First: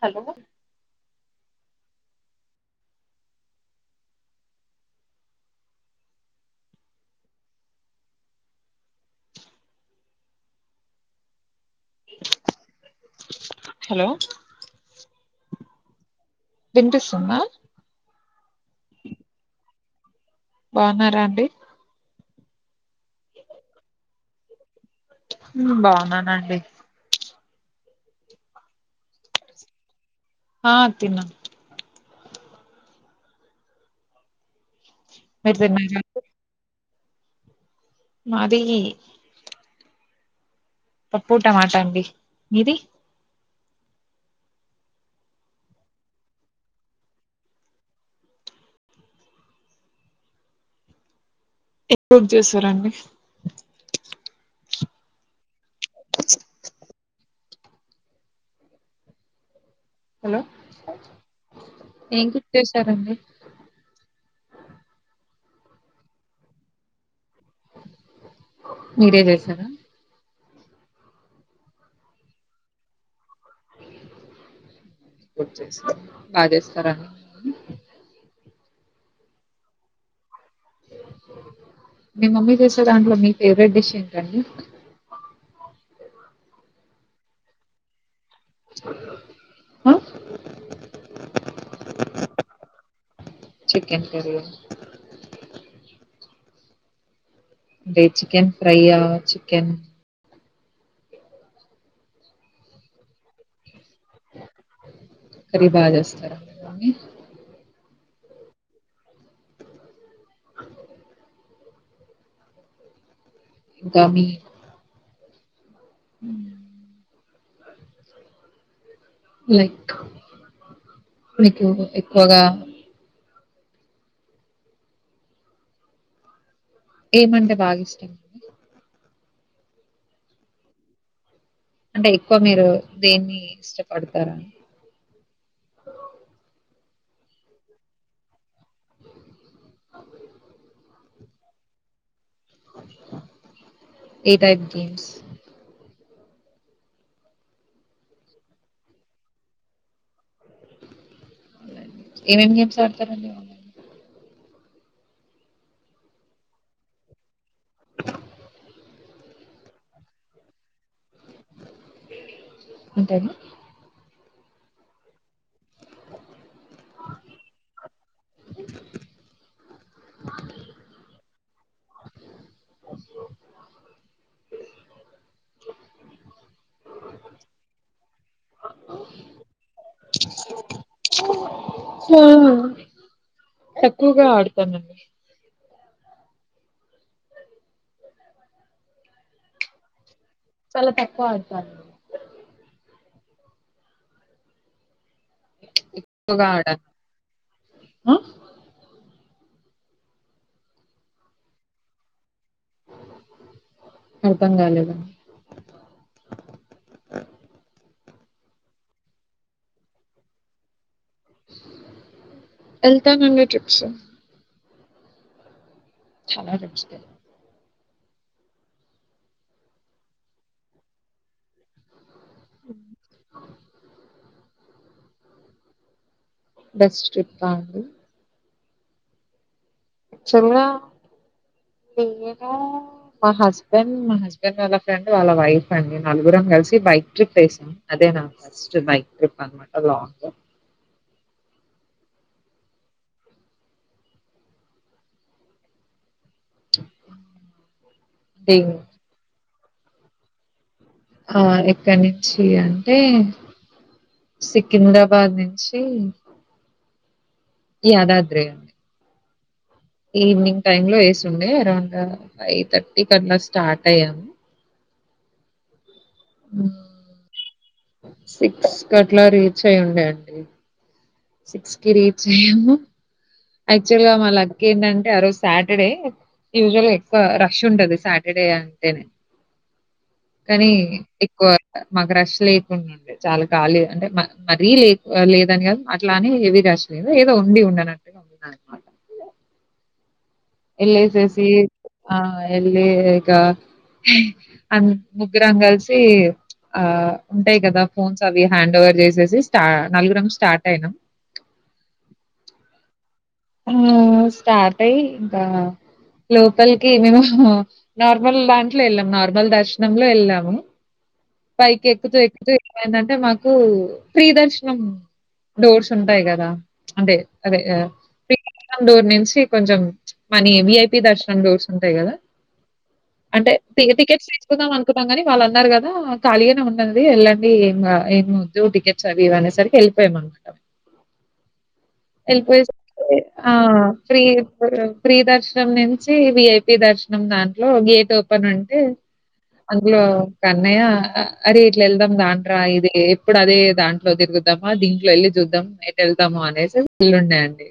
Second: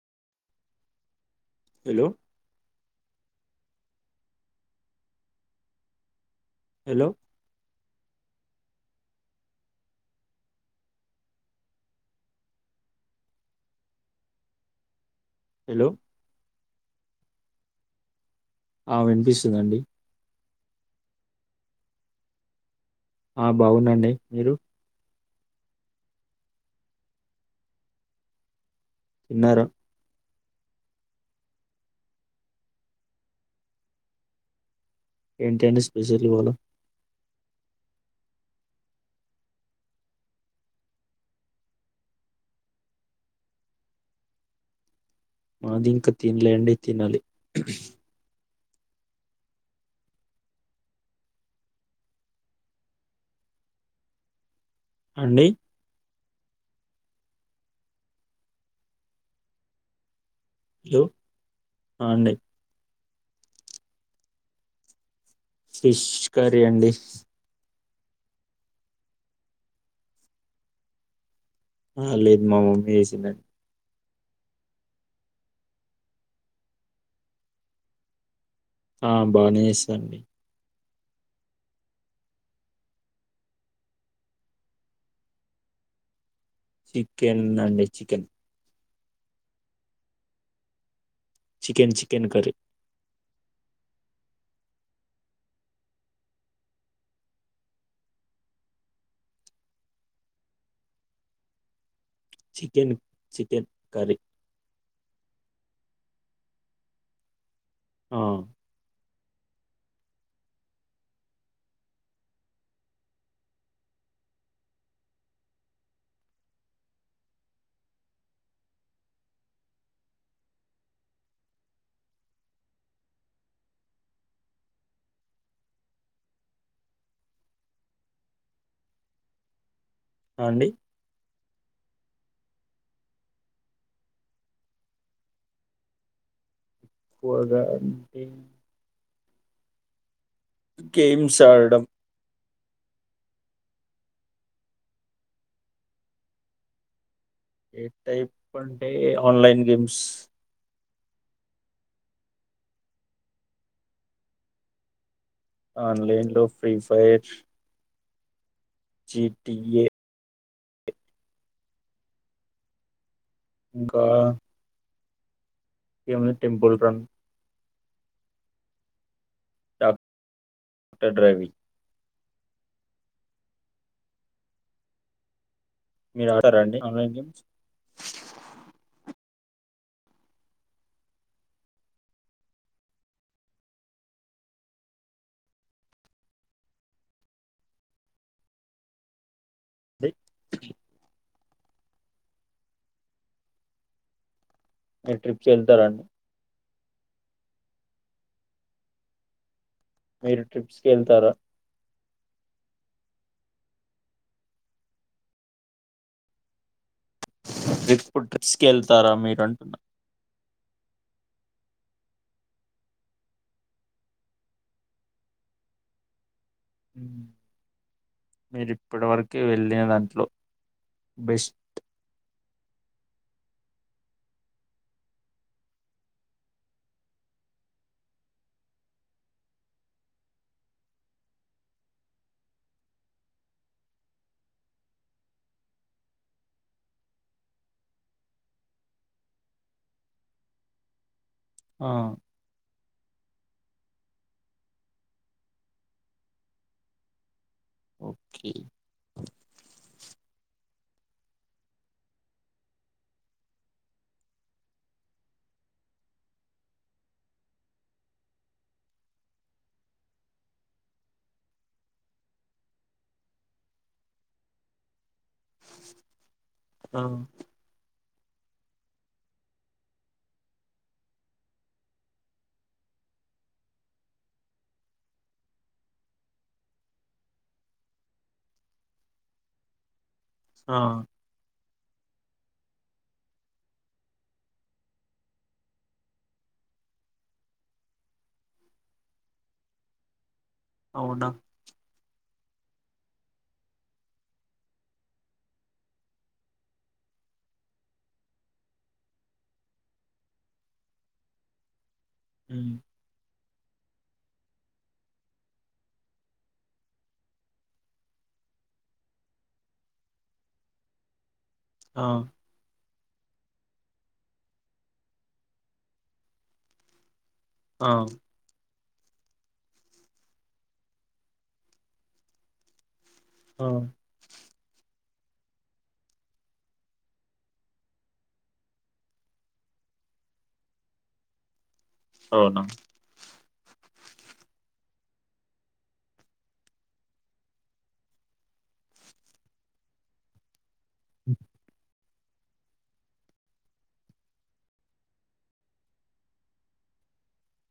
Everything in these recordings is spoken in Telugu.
Hello hello hello hello hello వినిపిస్తుందా ఆ వినిపిస్తుందండి బాన్నారా అండి ఆ బాగున్నండీ మీరు హ్మ్ బాన్నానండి తిన్నార ఆ తిన్నా మీరు ఏంటండీ తిన్నారా స్పెషల్ ఇవాల మాది పప్పు టమాటా అండి మీది మాది ఇంకా తిన్లే అండి తినాలి ఎప్పుడ్ చేస్తారండి అండి హలో హలో ఆ ఏం అండి కూర చేశారండి ఫిష్ కర్రీ అండి మీరే చేసారా ఆ లేదు మా మమ్మీ చేసిందండి బాగా చేస్తారని ఆ బానేచేస్తాదండి మీ మమ్మీ చేసే దాంట్లో మీ ఫేవరెట్ డిష్ ఏంటండి చికెన్ అంటే చికెన్ హా చికెన్ చికెన్ కరీ క అంటే చికెన్ ఫ్రైయా chicken chicken chicken curry curry బాగా చేస్తారా ఆ గమి హ లైక్ నాకు ఎక్కువగా ఏమంటే బాగా ఇష్టండి అండి అంటే ఎక్కువ మీరు దేన్ని ఇష్టపడతారని పోగా అంట గేమ్స్ ఆడడం ఏ టైప్ గెమ్స్ ఏ టైప్ అంటే ఆన్లైన్ గేమ్స్ ఏమేమి గేమ్స్ ఆడతారండిన్ల ఆన్లైన్ లో ఫ్రీ ఫైర్ జిటిఏ అంటానా ఇంకా ఏవ టెంపుల్ రన్ డాక్టర్వి మీరు ఆడారా అండి ఆన్లైన్ గేమ్స్ ఆ తక్కువగా ఆడతానుండి అయి చాలా తక్కువ అయితారు మీరు ట్రిప్స్ వెళ్తారండి ఎక్కువగా ఆడాను ఆ మీరు ట్రిప్స్కి వెళ్తారా అర్థంగాాలదా ర్రిక్స్ ్రిక్స్కి వెళ్తారా మీరు అంటున్న అల్తానంగా చూప్సు ాల రస్ మీరిప్పటి వరక వెళ్ళిన దాంట్లో బెస్ట్ అ బస్్రిప్ప ఉంది [unintelligible] చంగా యర్ మా హస్బెండ్ మా హస్బెండ్ వాళ్ళ ఫ్రెండ్ వాళ్ళ వైఫ్ అండి నలుగురం కలిసి బయ బైక్ ట్రిప్ వేసామ్ అదే ఫస్టు బైక్ ట్రిప్ అ లాంగ్ ఆ ఓకే ఏ ఆ ఎక్కడి నుంచి అంటే సికింద్రాబాద్ నుంచి ఇ అదద్రే అ ఈవినింగ్ టైమ్ లో వేసిండే అరౌండ్ ఫైవ్ థర్టీ క అట్లా స్టార్ట్ అయ్యాము ఆ సిక్స్ క అట్లా రీచ్ అయ ఉండే అండి సిక్స్ కి రీచ్ అయ్యాము యాక్చువల్ గా మా లక్ ఏంటంటే ఆ రోజు సాటర్డే యూజువల్ ఎక్కువ రష్ ఉంటది సాటర్డే అంటేనే కానీ ఆ ఎక్కువ మాకు రష్ లేకుండా ఉండే చాలా కాలేదు అంటే మరీ లే లేదని కాదు అట్లానే ఏవి రాశ లేద ఏదో ఉండి ఉండనట్టుగా ఉంది అన్నమాట ఎళ అవునా చేసి ఆ ఎళకా అ ముగ్గురం కలిసి ఆ ఉంటాయి కదా ఫోన్స్ అవి హ్యాండ్ ఓవర్ చేసేసి స్టా నలుగురం స్టార్ట్ అయినాం హ స్టార్ట్ అయి ఇంకా లోపల్కిి మేము నార్మల్ దాంట్లో వెళ్ళాము నార్మల్ దర్శనంలో వెళ్ళాము పైకి ఆ ఎక్కుతూ ఎక్కుతూ ఏమైందంటే మాకు నాకు ప్రిదర్శనం డోర్స్ ఉంటాయి కదా అంటే అదే ఆ దర్శం డర్ నుంచి కొంచెం మనీ విఐపి దర్శనం డూర్స్ ఉంటాయి కదా ఆ అంటేటికెట్ తీసుకుందాం అనుకుంట కానీ వాళ్ళు అన్నారు కదా ఖాళగానే ఉండంది వెళ్ళండి ఏం ఏం వద్దు టికెట్స్ అవి ఇవ అనే సరికి వె ప్పేమట్ట అవునా ఆ ఫీ ఫీ దర్శనం నుంచి విఐపి దర్శనం దాంట్లో గ అలో కన్న అ ాం దాం్రా ఇది ఎప్పుడు అదే దాంట్లో తిరుగుదామా దీంట్లో వెళ్ళి చూద్దాం ఎట్ వెళ్దాము అనేసి ల్ ఉన్నాయండి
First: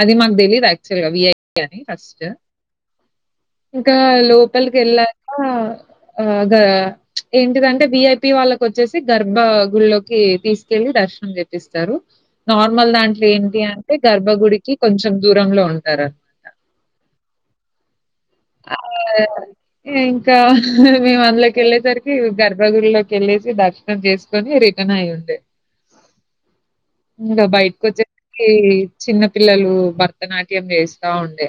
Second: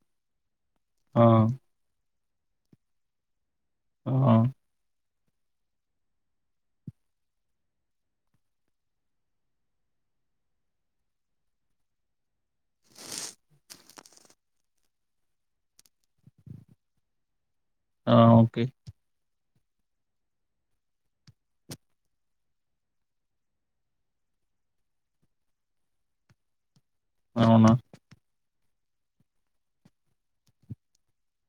అది మాకు తెలీదు యాక్చువల్ గా ఆ విఐ అని ఫస్ట్ ఇంకా ఆ లోపలికి వెళ్ళాక ఆ గ ఏంటిదంటే బిఐపి వాళ్ళకి వచ్చేసి గర్భ గు లోకి తీసుకెళ్ళలి దర్శనం చేప్పస్తారు నార్మల్ దాంట్లో ఏంటి అంటే గర్వ బబ గుడికి కొంచెం దూరంలో ఉంటారనమాట ఆ ఓకే ఇంకా మేము అందులోకి వెళ్ళేసరికి గర్భధలోకి వెళ్ళేసి దర్శనం చేసుకొని రకనా అయి ఉండే ఇంకా అవునా బయటకి వచ్చే చిన్న పిల్లలు భరతనాట్యం వేస్తా ఉండే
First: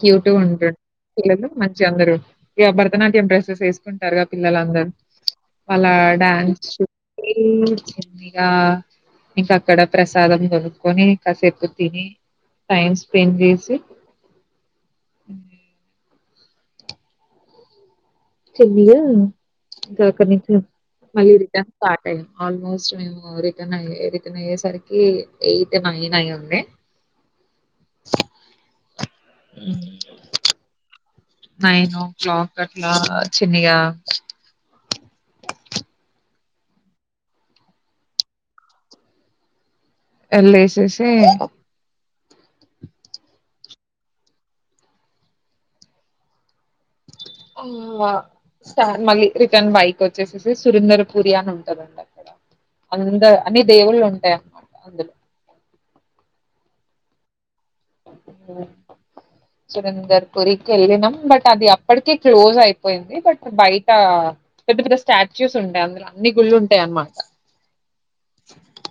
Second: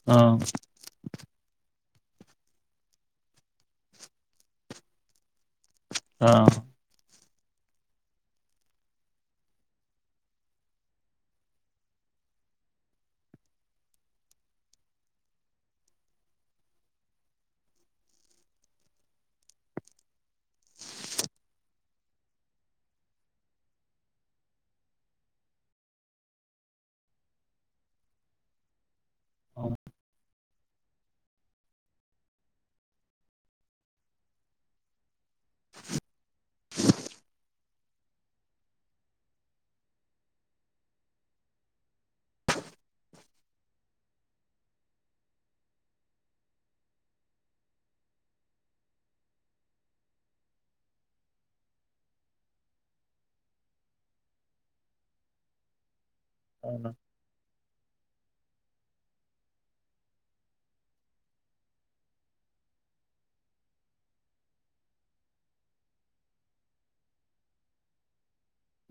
క్యూ ఆ టూ హండ్రెడ్ పిల్లలు మ అందరు ఇక భరతనాట్యం డ్రెస్సెస్ వేసుకుంటారు పిల్లలందరు అళ్ళ ఆ డ్యాన్స్ చ చిందిగా ఇంక అక్కడ ప్రసాదం కొొనుకొని ఇంకాసేపు తిని టైమ్ స్పెండ్ చేసి చెలియా కాకనీ మళ్ళీ రిటర్న్ స్టార్ట్ అయ్యాం ఆల్మోస్ట్ మేము రిటర్న్ అయ రిటర్న్ అయ్యేసరికి ఎయింత అంది అవునా నైన్ ఓ క్లాక్ అట్లా చిన్నగా ఎ లేేసేసి అ స్టార్ మళ్ళీ రిటర్న్ బైక్ వచ్చేసేసి సురేంద్ర పూరి అని ఉంటందండి అక్కడ అందర్ అన్ని దేవుళ్ళు ఉంటాయి అన్నమాట అందులో అవునా హ్మ్ సురేందర్ పూరికి వెళ్ళినాం బట్ అది అప్పటికే క్లోజ్ అయిపోయింది బట్ బయట పెద్ద పెద్ద స్టాచ్యూస్ ఉంటాయి అందులో అన్ని గుళ్ళుంటాయి అన్నమాట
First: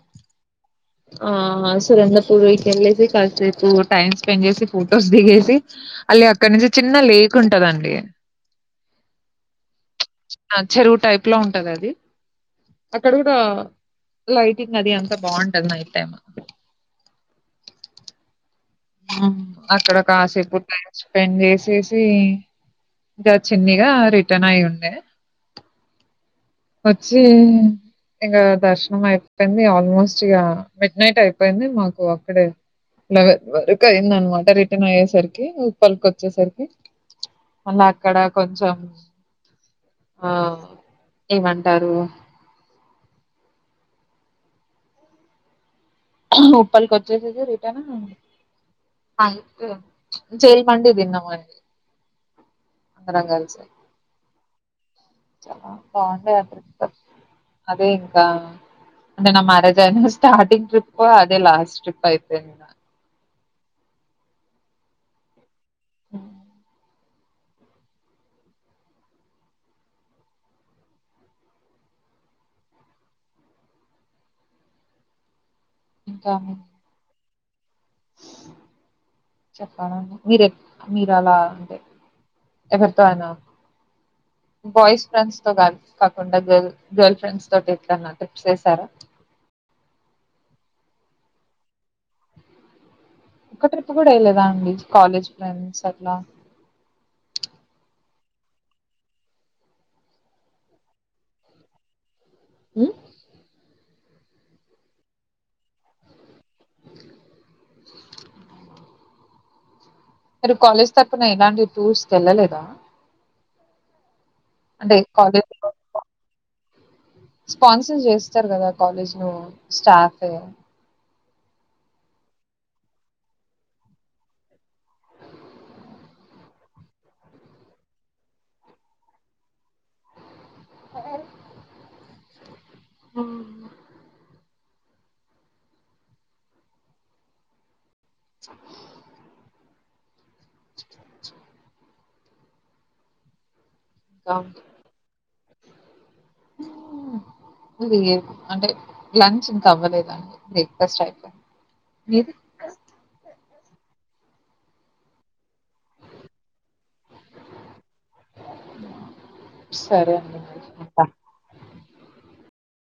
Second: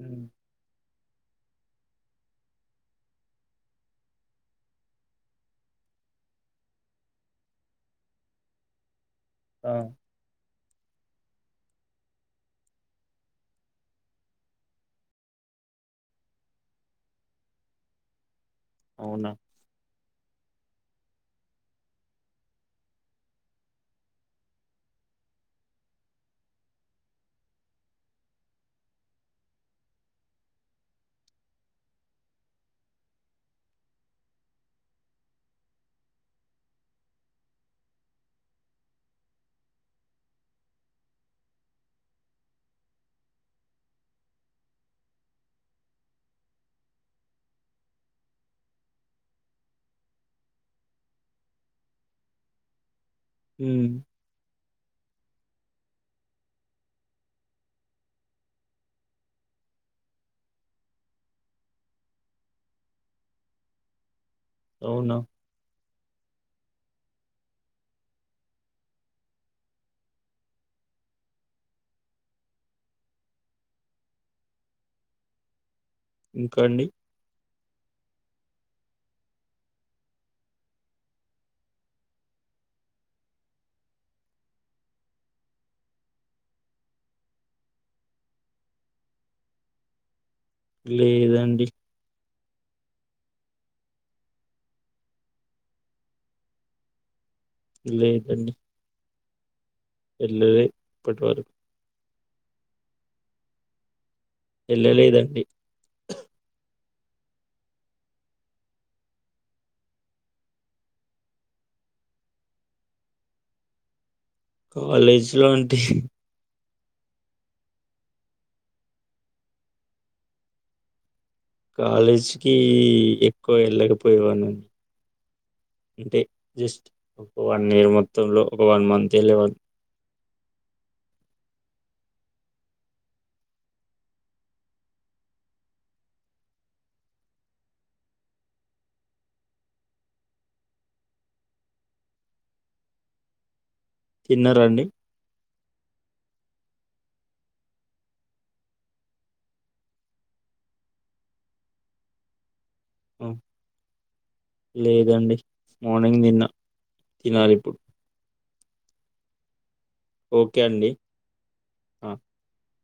హ్మ్ ఆ సురంద్రపూర్కెళ్ళేసి కాసేపు టైమ్ స్పెండ్ చేసి ఫొటోస్ దిగేసి అళ్లి అక్కడ నుంచి చిన్న లేక్ ఉంటదండి ఆ చెరువు టైప్ లో ఉంటది అది అక్కడ కూడా లైటింగ్ అది అంతా బాగుంటది నైట్ టైంలో అహ్ అవునా అక్కడ కాసేపు టైం స్పెండ్ చేసేసి ఇంకా చిన్నిగా రిటర్న్ అయిఉండే వచ్చి ఇగా దర్శనం అయిపోయింది ఆల్మోస్ట్ ఇగ మిడ్ నైట్ అయిపోయింది మాకు ఆల్మోస్ట్ అక్కడే లెవెన్ వరకు అయింది అన్నమాట రిటర్న్ అయ్యేసరికి ఉప్పల్కొచేసరికి మళ్ళ అక్కడ కొంచెం ఆ ఏమంటారు ఉప్పల్ కొచ్చేసేసి రిటర్న్ అయితే జైల్ మండి తిన్నమండి వరంగల్ సైడ్ ఉమ్, చాలా బాగుంటదండి అదే ఇంకా అంటే నా మ్యారేజ్ అయిన స్టార్టింగ్ ట్రిప్ అదే లాస్ట్ ట్రిప్ అయిపోయింది అవునా హ్ ఇంకా అండి చెప్పాలండి మీరే మీరలా అంటే ఎవరితో అయినా బాయ్స్ ఫ్రెండ్స్ తో కాదు కాకుండా గర్ల్ గర్ల్ ఫ్రెండ్స్ తోటి ఎట్లాన్నా ట్రిప్స్ వేసారా లేదండి ఒక్క ట్రిప్ కూడా వేయలేదా అండి కాలేజ్ ఫ్రెండ్స్ అట్లా లేదండి ఏల్లలే ఇప్పటివరకు ఉ ఏళ్ళలేదండి మీరు కాలేజ్ తరుపున ఎలాంటి టూర్స్కి వెళ్ళలేదా కాలేజ్లో అంటే స్పాన్సర్స్ చేస్తారు కదా కాలేజ్ లో స్టాఫే కాలేజీకిి ఎక్కువ వెళ్ళకపోయేవాన్నండి అంటే జస్ట్ ఒక వన్ ఇయర్ మొత్తంలో ఒక వన్ మంత్ ఎల్లేవాళ్ళం అ ఆహా ఇంకా తిన్నరా అండి హ్మ్. లేదు అంటే లంచ్ ఇంకా అవ్వలేదండి బ్రేక్ఫాస్ట్ అయిపోయింది మీది ఆ, లేదండి మార్నింగ్ తిన్న తినాలి ఇప్పుడు సరే అండి ఉంట ఆ